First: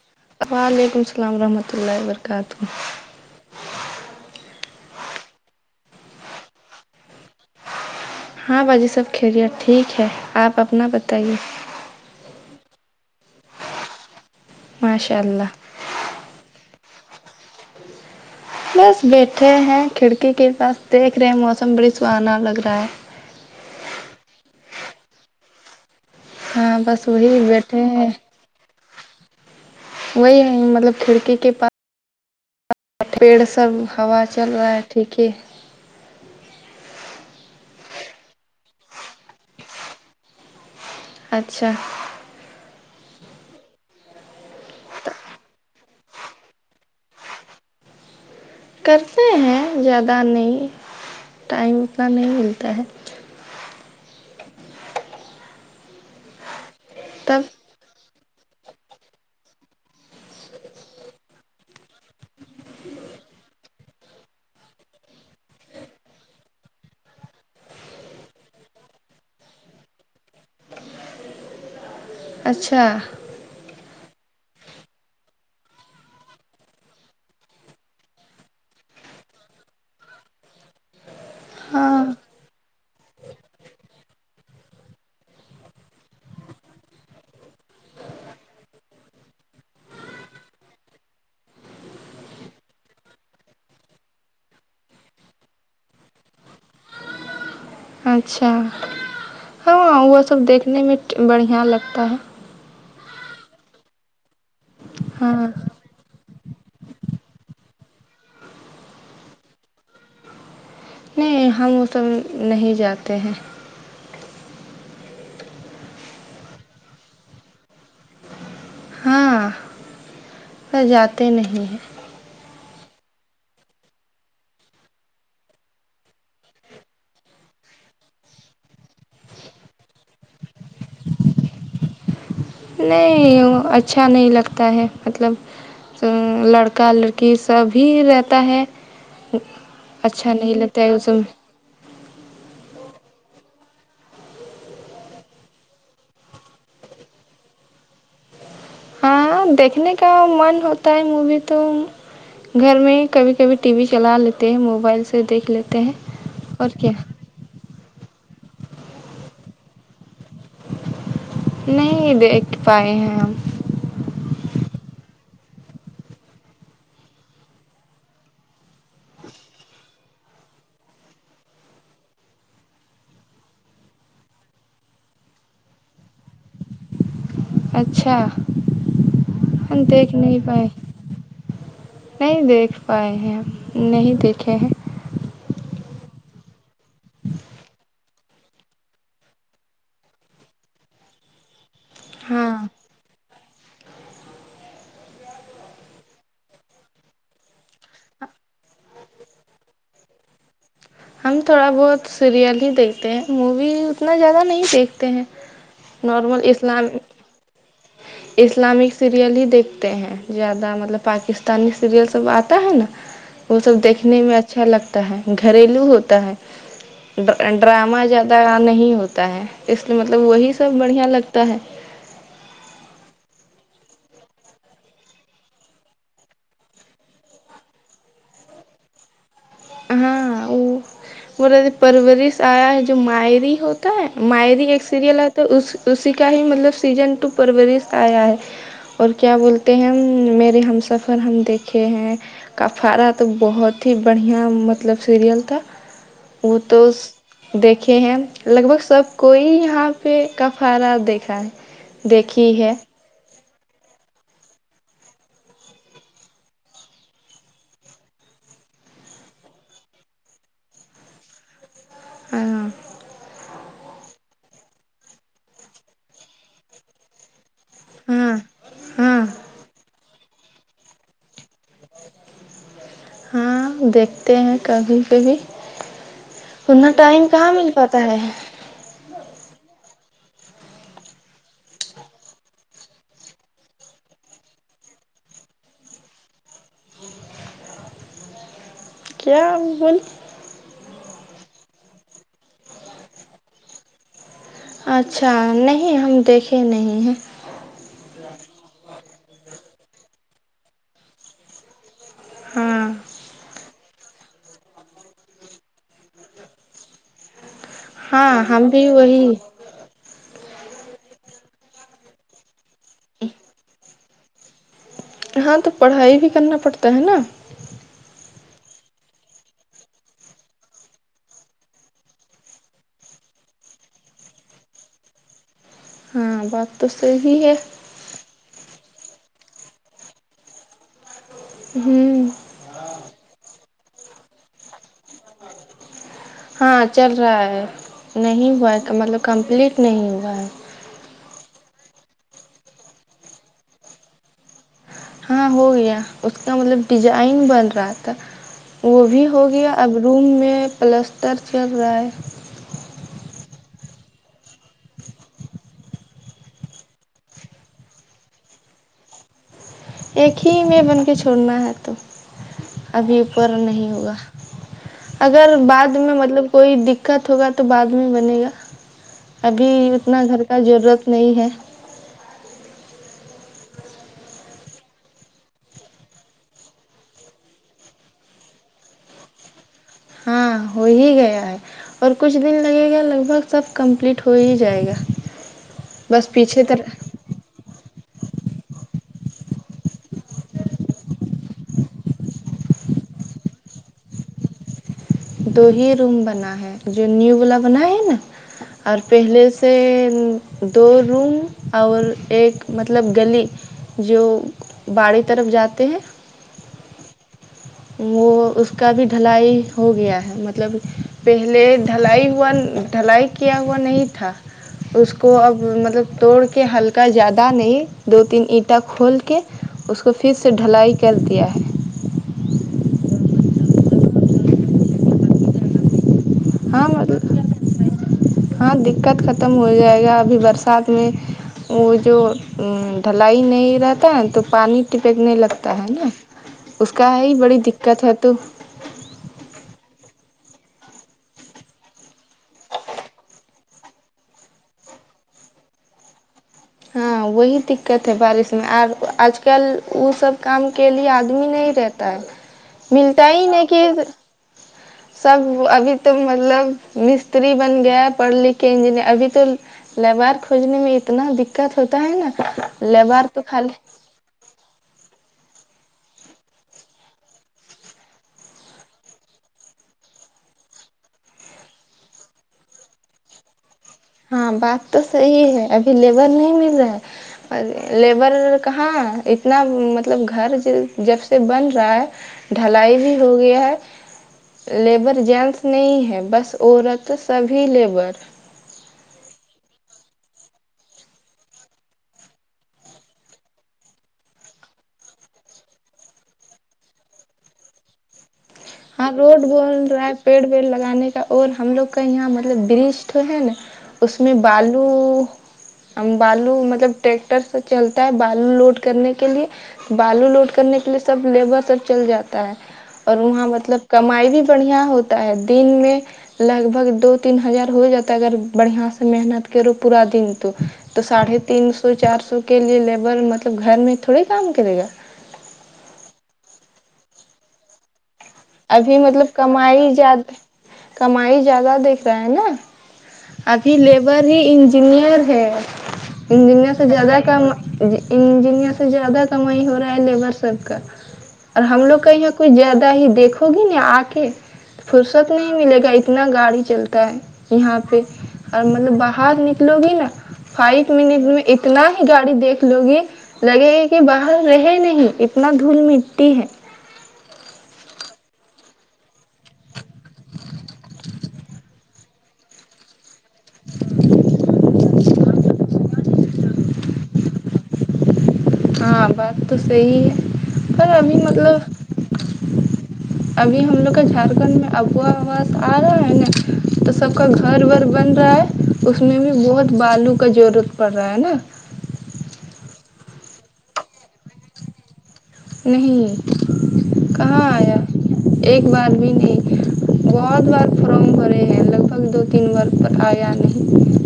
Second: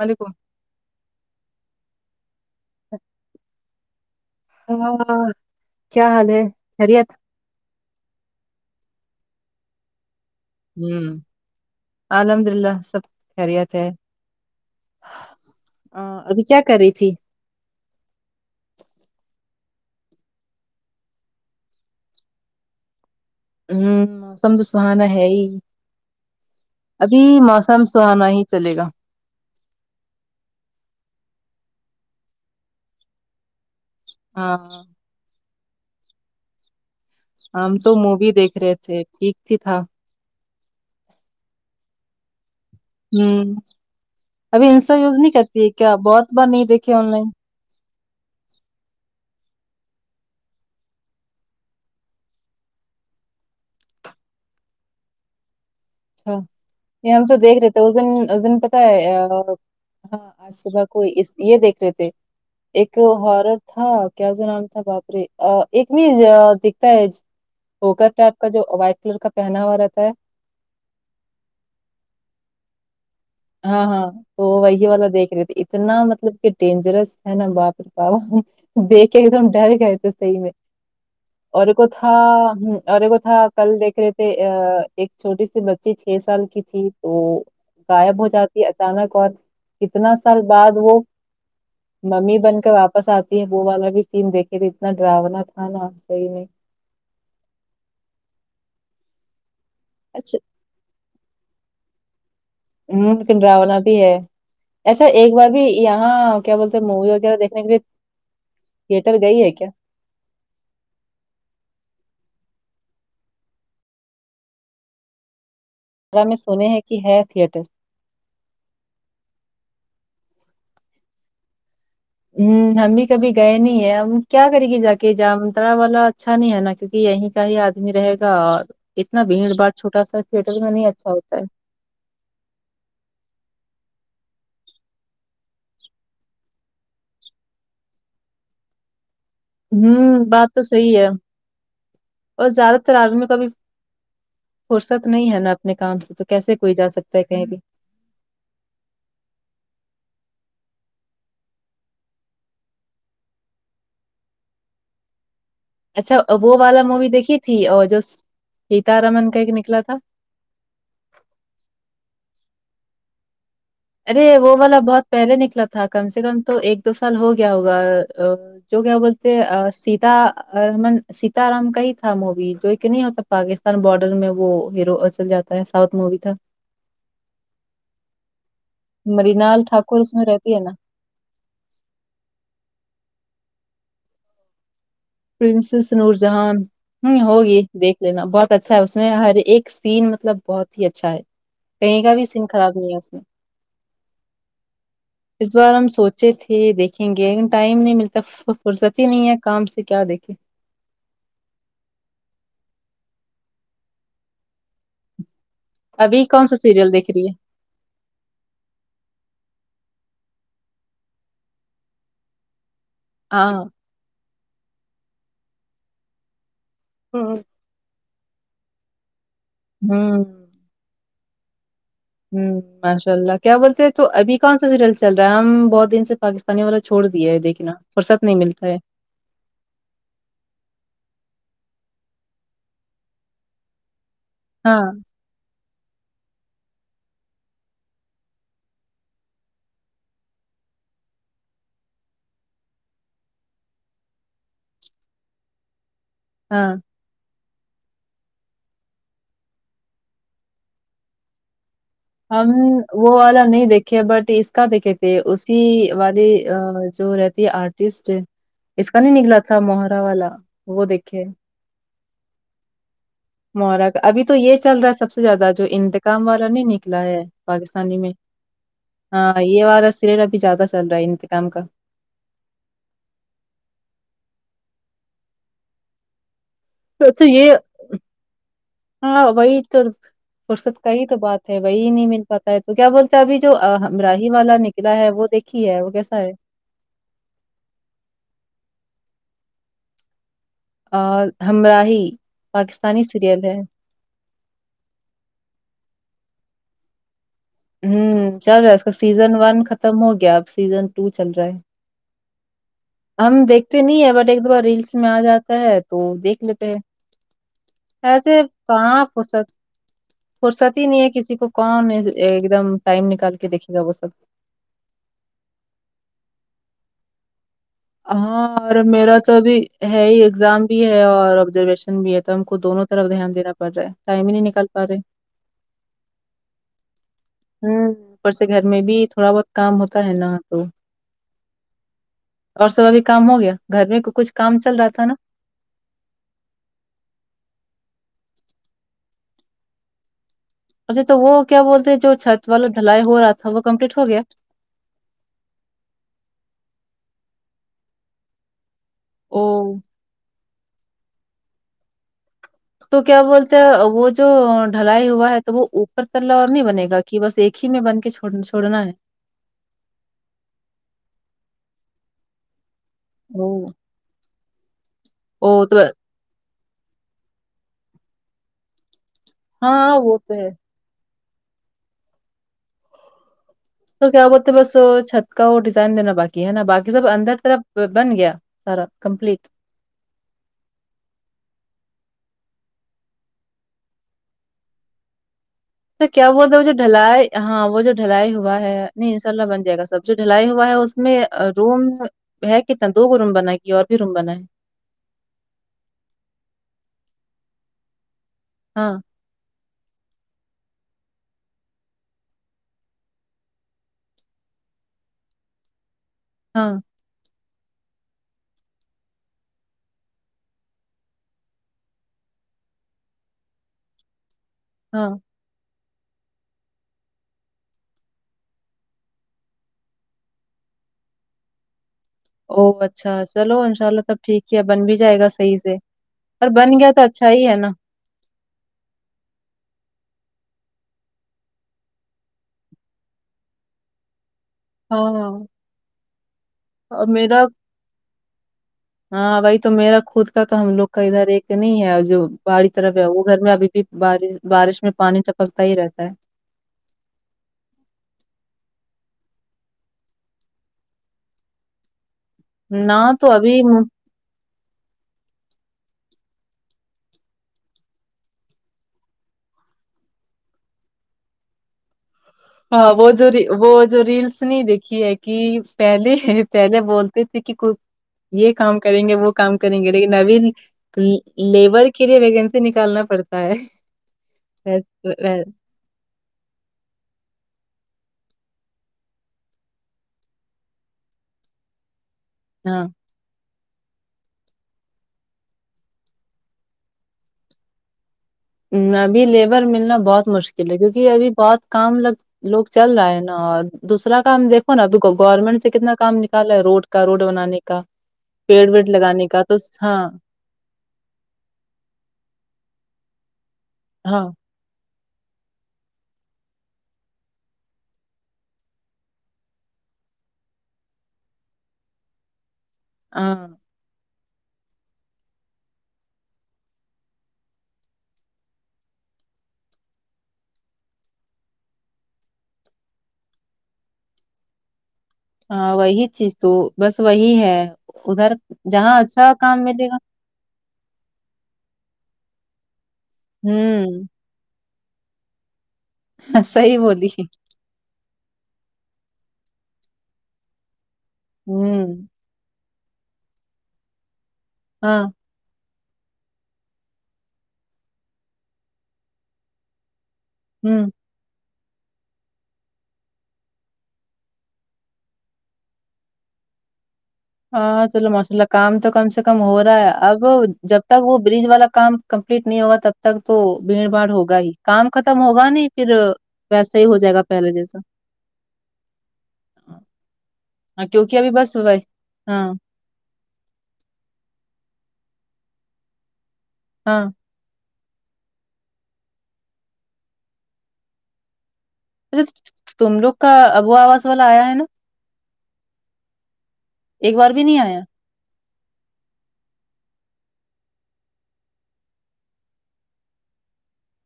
وعلیکم وعلیکم السلام ورحمۃ اللہ و برکاتہ ھمم کیا حال ہے خیریت ہاں باجی سب خیریت ٹھیک ہے آپ اپنا ھمم بتائیے الحمد للہ سب خیریت ہے ماشاء اللہ ا ابھی کیا کر رہی تھی بس بیٹھے ہیں کھڑکی کے پاس دیکھ رہے موسم بڑی سہانا لگ رہا ہے ھمم سمجھو سہانا ہے ہی ہاں بس ابھی وہی موسم بیٹھے ہیں سہانا ہی چلے گا وہی ہے مطلب کھڑکی کے پاس پیڑ سب ہوا چل رہا ہے ہاں ٹھیک ہے ہم تو مووی دیکھ رہے تھے ٹھیک ہی تھا اچھا ھمم ابھی انسٹا یوز نہیں کرتی ہے کیا بہت بار نہیں دیکھے آن لائن کرتے ہیں زیادہ نہیں ٹائم اتنا نہیں ملتا ہے اچھا یہ ہم تو تب دیکھ رہے تھے تو اس دن اس دن پتا ہے ہاں آج صبح کو یہ دیکھ رہے تھے ایک ہارر تھا کیا اس کا نام تھا باپرے ایک نہیں دکھتا ہے جوکر آپ کا جو وائٹ کلر کا پہنا ہوا رہتا ہے اچھا ہاں ہاں تو وہی والا دیکھ رہے تھے اتنا مطلب کہ ڈینجرس ہے نا باپ رے باپ دیکھے ایک دم ڈر گئے تھے صحیح میں اورایک وہ ہاں تھا اور ایک وہ تھا کل دیکھ رہے تھے ایک چھوٹی سی بچی چھ سال کی تھی تو غائب ہو جاتی اچانک اور کتنا سال بعد وہ ممی بن کے واپس آتی ہے وہ والا بھی سین دیکھے تھے اتنا ڈراونا تھا نا سہی میں اچھا ہاں وہ اچھا سب دیکھنے میں بڑھیا لگتا ہے ھممم لیکن ڈراونا بھی ہے ایسا ایک ہاں بار بھی یہاں کیا بولتے ہیں مووی وغیرہ دیکھنے کے لیے تھیٹر گئی ہے کیا ہم وہ سب نہیں جاتے ہیں سنے ہیں کی ہے تھئیٹر وہ جاتے نہیں ہیں ہ ہم بھی کبھی گئے نہیں ہیں ہم کیا کرینگی جا کے جامترا والا اچھا نہیں ہے نا کیونکہ یہی ہی آدمی رہے گا اور اتنا بھیڑ باڑ چھوٹا سا تھیٹر میں نہیں اچھا ہوتا ہے نہیں اچھا نہیں لگتا ہے مطلب لڑکا لڑکی سب ہی رہتے ہیں ہوں بات تو صحیح ہے اس میں، اور زیادہ تر آدمی کابھی فورست نہیں ہے نا اپنے کام سے تو کیسے کوئی جا سکتا ہے کہیں بھی ہاں دیکھنے کا من ہوتا ہے مووی تو گھر میں کبھی کبھی ٹی وی چلا لیتے ہیں موبائل سے دیکھ لیتے ہیں اچھا وہ اور والا کیا مووی دیکھی تھی اور جو سیتا رمن کا ایک نکلا تھا نہیں دیکھ پائے ہیں ہم ارے وہ والا بہت پہلے نکلا تھا کم سے کم تو ایک دو سال ہو گیا ہوگا جو کیا بولتے سیتان سیتا رام کا ہی تھا مووی جو کہ نہیں ہوتا پاکستان باڈر میں وہ ہیرو چل جاتا ہے ساؤتھ مووی تھا اچھا مرینال ہم ٹھاکر اس دیکھ میں نہیں رہتی ہے پائے نا نہیں دیکھ پائے ہیں نہیں دیکھے ہیں پرنسس نور جہان ہوں ہوگی دیکھ لینا بہت اچھا ہے اس میں ہر ایک سین مطلب بہت ہی اچھا ہے کہیں کا بھی سین ہاں خراب نہیں ہے اس میں اس بار ہم سوچے تھے دیکھیں گے لیکن ٹائم نہیں ملتا فرست ہی نہیں ہے کام سے کیا دیکھے ہم تھوڑا بہت سیریل ہی دیکھتے ہیں مووی اتنا زیادہ نہیں دیکھتے ہیں ابھی نارمل کون سا سیریل اسلامی دیکھ رہی ہے اسلامک سیریل ہی دیکھتے ہیں زیادہ مطلب پاکستانی سیریل سب آتا ہے نا وہ ہاں سب دیکھنے میں اچھا لگتا ہے گھریلو ہوتا ہے دا ہوں اینڈ ڈرامہ زیادہ نہیں ہوتا ہے اس لیے مطلب ہوں وہی سب بڑھیا لگتا ہے ہ ماشاء اللہ کیا بولتے ہیں تو ابھی کون سا سیریل چل رہا ہے ہم بہت دن سے پاکستانی والا چھوڑ دیا ہے دیکھناا فرست نہیں ملتا ہے ہاں وہ پرورش آیا ہے جو مایی ری ہو مائری ہاں ایک سیریل ہے تو اس اسی کا ہی مطلب سیزن ٹو پرورش آیا ہے اور کیا بولتے ہیں ہم میرے ہم سفر ہم دیکھے ہیں کفارا تو بہت ہی بڑھیا مطلب سیریل تھا وہ ہاں تو دیکھے ہیں لگ بھگ سب کوئی یہاں پہ کفارا دیکھا ہے ہم دیکھی ہے وہ والا نہیں دیکھے بٹ اس کا دیکھے تھے اسی والی جو رہتی ہے آرٹ ٹیسٹ اس کا نہیں نکلا تھا مہرا والا وہ دیکھے ہاں مہرا کا ابھی تو یہ چل رہا ہے سب سے زیادہ جو انتقام والا نہیں نکلا ہے پاکستانی میں ہاں ہاں یہ والا سیریل بھی زیادہ چل رہا ہے انتقام کا ہاں دیکھتے ہیں کبھی کبھی اتنا تو ٹائم یہ کہاں مل پاتا ہے ہاں وہی تو فرست کا ہی تو بات ہے وہی نہیں مل پاتا ہے تو کیا بولتا ہے ابھی جو ہمراہی والا ن کلا ہے وہ دیکھی ہے وہ کیسا ہے کیا وہ اور ہمراہی پاکستانی سیریل ہے اچھا نہیں ہم دیکھے نہیں ہیں ہوں چل رہا ہے اس کا سیزن ون ختم ہو گیا اب سیزن ٹو چل رہا ہے ہاں ہم دیکھتے نہیں ہے بٹ ایک دو بار ریلس میں آ جاتا ہے تو دیکھ لیتے ہیں ایسے ہاں ہم بھی کہاں وہی فرست فرست ہی نہیں ہے کسی کو کون ایک دم ٹائم نکال کے دیکھے گا وہ سب ہاں تو پڑھائی بھی کرنا پڑتا ہے نا ہاں اور میرا تو ابھی ہے ہی ایگزام بھی ہے اور ابزرویشن بھی ہے تو ہم کو دونوں طرف دھیان دینا پڑ رہا ہے ٹائم ہی نہیں نکال پا رہے ہاں بات تو صحیح ہے ہ اوپر سے گھر میں بھی تھوڑا بہت کام ہوتا ہے نا تو ہوں اور سب ابھی کام ہو گیا گھر میں کچھ کام چل رہا تھا نا ہاں چل رہا ہے نہیں ہوا ہے مطلب کمپلیٹ نہیں ہوا ہے اچھا تو وہ کیا بولتے ہیں جو چھت والا دھلائی ہو رہا تھا وہ کمپلیٹ ہو گیا ہاں ہو گیا اس کا مطلب ڈیزائن بن رہا تھا وہ بھی او ہو گیا اب روم میں پلسٹر چل رہا ہے تو کیا بولتے ہیں وہ جو ڈھلائی ہوا ہے تو وہ اوپر تللا اور نہیں بنے گا کی بس ایک ہی میں بن کے چڑ چھوڑنا ہے ایک ہی میں بن کے چھڑنا ہے تو ابھی او اوپر نہیں ہوگا او اگر تو بعد میں مطلب کوئی دککت ہوگا تو بعد میں بنے گا ابھی ہاں وہ اتنا تو گھر ہے کا ضرورت نہیں ہے تو کیا بولتے بس چھت کا وہ ڈیزائن دینا باقی ہے نا باقی سب اندر طرف بن گیا سارا کمپلیٹ ہاں ہو ہی گیا ہے اور کچھ دن لگے گا لگ بھگ سب کمپلیٹ ہو ہی جائے گا تو کیا بس وہ پیچھے جو طرح ڈھلائی ہاں وہ جو ڈھلائی ہوا ہے نہیں ان شاء اللہ بن جائے گا سب جو ڈھلائی ہوا ہے اس میں روم ہے کتنا دو روم بنا ہے کہ اور بھی روم بنا ہے دو ہی روم بنا ہے جو نیو والا بنا ہے نا ہاں اور پہلے سے دو روم اور ایک مطلب گلی جو باڑے طرف جاتے ہیں ہاں وہ اس کا بھی ڈھلائی ہو گیا ہے مطلب پہلے ڈھلائی ہوا ڈھلائی کیا ہوا نہیں تھا ہاں اس کو اب مطلب توڑ کے ہلکا زیادہ نہیں دو تین اینٹا کھول کے اس کو پھر سے ڈھلائی کر دیا ہے او اچھا چلو ان شاء اللہ تب ٹھیک کیا بن بھی جائے گا صحیح سے اور بن ہاں گیا تو اچھا ہی مطلب ہے نا ہاں دککت ختم ہو جائے گا ابھی برسات میں وہ جو ڈھلائی نہیں رہتا ہے تو پانی ہاں ٹپکنے لگتا ہے نا اس اور کا ہی میرا بڑی دککت ہے تو ہاں بھائی تو میرا خود کا تو ہم لوگ کا ادھر ایک نہیں ہے جو باڈی کی طرف ہے وہ گھر میں ابھی پے بارش بارش میں پانی ٹپکتا ہی رہتا ہے ہاں وہی دککت ہے بارش میں اور آج کل وہ سب کام کے لیے آدمی نہیں رہ تا ہے نہ ملتا تو ہی نہیں ابھی کی سب ابھی تو مطلب مستری بن گیا ہے پڑھ لکھ کے انجینئر ابھی تو لوار کھوجنے میں اتنا دقت ہوتا ہے نا ہاں وہ لیبار جو تو وہ خالی جو ریلس نہیں دیکھی ہے کہ پہلے پہلے بولتے تھے کہ یہ کام کریں گے وہ کام کریں گے لیکن ابھی لیبر کے لیے ویکنسی نکالنا پڑتا ہے ہاں بات ویس- تو وے- صحیح ہے ابھی لیبر نہیں مل رہا ہے لیبر کہاں اتنا مطلب گھر جب سے بن رہا ہے ہاں ڈھلائی بھی ہو گیا ہے لیبر جینس نہیں ہے بس عورت سبھی لیبر ابھی لیبر ملنا بہت مشکل ہے کیونکہ ابھی بہت کام لگ لوگ چل رہا ہے نا اور دوسرا کام دیکھو نا ابھی گورنمنٹ سے کتنا کام نکال رہا ہے روڈ کا روڈ بنانے کا پیڑ ویڑ ہاں لگانے کا روڈ تو بول ہاں رہا ہے پیڑ ویڑ لگانے کا اور ہم لوگ کا یہاں مطلب برج تو ہے نا اس ہاں میں بالو بالو مطلب ٹریکٹر سے چلتا ہے بالو لوڈ کرنے کے لیے بالو لوڈ کرنے کے لیے سب لیبر سب چل جاتا ہے اور وہاں ہاں مطلب کمائی بھی بڑھیا ہوتا ہے دن میں لگ بھگ دو تین ہزار ہو جاتا ہے اگر بڑھیا سے محنت کرو پورا دن تو تو ساڑھے تین سو چار سو کے لیے لیبر مطلب گھر میں تھوڑی کام کرے گا ہاں وہی چیز تو بس وہی ہے ادھر ابھی جہاں مطلب اچھا کام کمائی ملے زیادہ کمائی زیادہ دیکھ رہا ہے نا ابھی ہوں لیبر ہی انجینئر ہے انجینئر صحیح سے بولی زیادہ کمائی انجنیر سے زیادہ کمائی ہو رہا ہے لیبر سب کا اور ہم ہوں لوگ کہ یہاں کچھ زیادہ ہی دیکھو گی نا آ کے ہاں فرصت نہیں ملے گا اتنا گاڑی چلتا ہے یہاں پہ اور مطلب باہر نکلو گی نا ہوں فائیو منٹ میں اتنا ہی گاڑی دیکھ لو گی لگے گی کہ باہر رہے نہیں اتنا دھول مٹی ہے ہاں چلو ماشاء اللہ کام تو کم سے کم ہو رہا ہے اب جب تک وہ برج والا کام کمپلیٹ نہیں ہوگا تب تک تو بھیڑ باڑ ہوگا ہی کام ختم ہوگا نہیں پھر ویسا ہی ہو جائے گا پہلے جیسا ہاں بات تو صحی ہے ہاں پر ابھی کیونکہ بس مطلب وہ ہاں ابھی ہم لوگ کا جھارکھنڈ میں اب وا واز آ رہا ہے نا تو ہاں سب کا گھر ور بن رہا ہے اس میں بھی بہت بالو کا ضرورت پڑ رہا ہے نا تم لوگ کا ابو آواز والا آیا ہے نا نہیں ایک بار کہاں بھی نہیں آیا ایک بار بھی نہیں بہت بار فارم بھرے ہیں لگ بھگ دو تین بار پر آیا نہیں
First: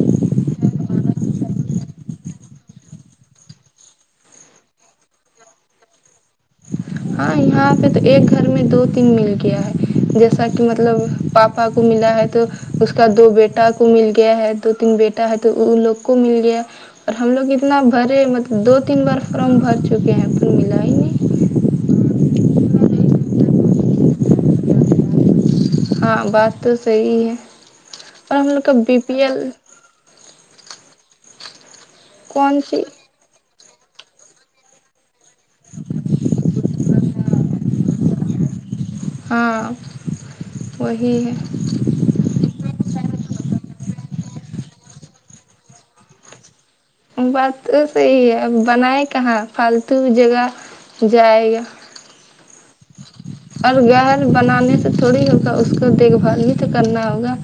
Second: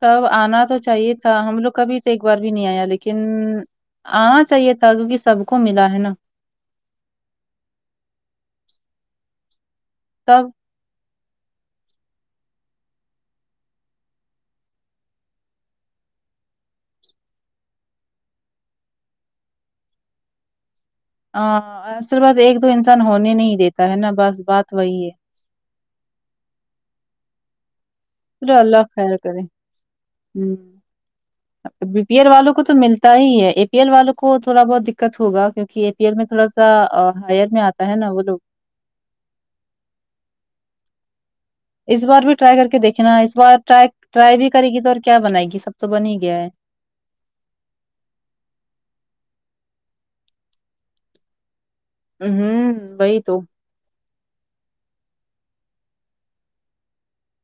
تب آنا تو چاہیے تھا ہم لوگ کبھی تو ایک بار بھی نہیں آیا لیکن آنا چاہیے تھا کیونکے سب کو ملا ہے نا ہاں یہاں پہ تو ایک گھر میں دو تین مل گیا ہے تب جیسا کی مطلب مطلب پاپا کو ملا ہے تو اس کا دو بیٹا کو مل گیا ہے دو تین بیٹا ہے تو ان لوگ کو مل گیا اور ہم لوگ اتنا بھرے مطلب دو تین بار فارم بھر چکے ہیں پھر ملا ہی نہیں آا اصل بس ایک دو انسان ہونے نہیں دیتا ہے نا بس بات وہی ہے ہاں بات تو صحی ہے اور ہم پھر لوگ کا اللہ بی خیر پی ایل کرے ھمم بی پی ایل والوں کون کو تو سی ملتا ہی ہے اے پی ایل والوں کو تھوڑا بہت دککت ہوگا کیوںک اے پی ایل میں تھوڑا سا ہائر میں آتا ہے نا وہ لوگ ہاں وہی ہے اس بار بھی ٹرائی کر کے دیکھے نا اس بارٹرائی ٹرائی بھی کرے گی تو اور کیا بنائے گی سب تو بن ہی گیا ہے بات تو صحیح ہے اب بنائے کہاں فالتو جگہ جائے گا ھمم وہی تو اور گهر بنانے سے تھوڑی ہوگا اس کو دیکھ بھال بھی تو کرنا ہوگا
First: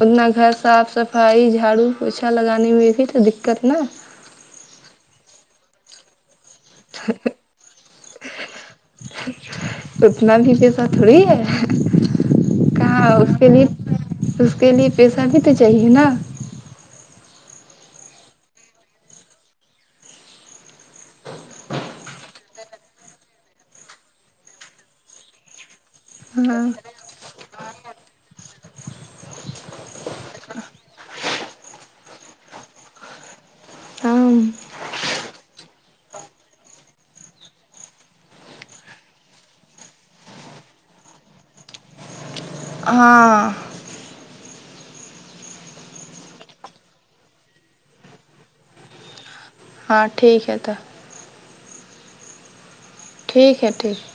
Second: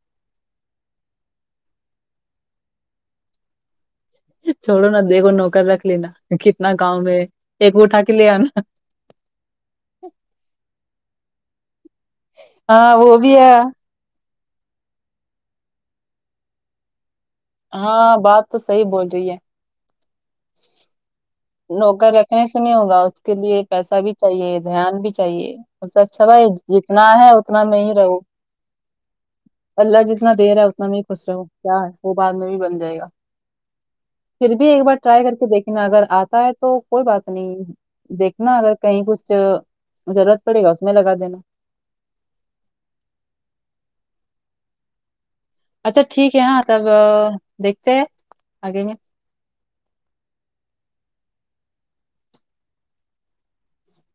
اتنا گھر صاف صفائی جھاڑو پوچھا لگانے میں بھی تو دککت نا چھوڑو نا دیکھو نوکر رکھ لینا کتنا گاؤں میں ایک وہ اٹھا کے لے آنا اتنا بھی پیسہ تھوڑی ہے ہاں کہاں وہ اس بھی کے ہے لیے اس کے لیے پیسہ بھی تو چاہیے نا ہاں بات تو صحیح بول رہی ہے نوکر رکھنے سے نہیں ہوگا اس کے لیے پیسہ بھی چاہیے دھیان بھی چاہیے اچھا بھائی ہاں جتنا ہے اتنا میں ہی رہوں اللہ جتنا دیرا ہے اتنا میں خوش رہوں کیا ہے وہ بعد میں بھی بن جائے گا ہاں پھر بھی ایک بار ٹرائی کر کے دیکھینا اگر آپ ہاں تو کوئی بات نہیں دیکھنا اگر کہیں کچھ ضرورت پڑے گا اس میں لگا دینا ہاں اچھا ٹھیک ہے ہاں تب دیکھتے ہے آگے میں ہاں ٹھیک ہے تو ٹھیک ہے ٹھیک ہے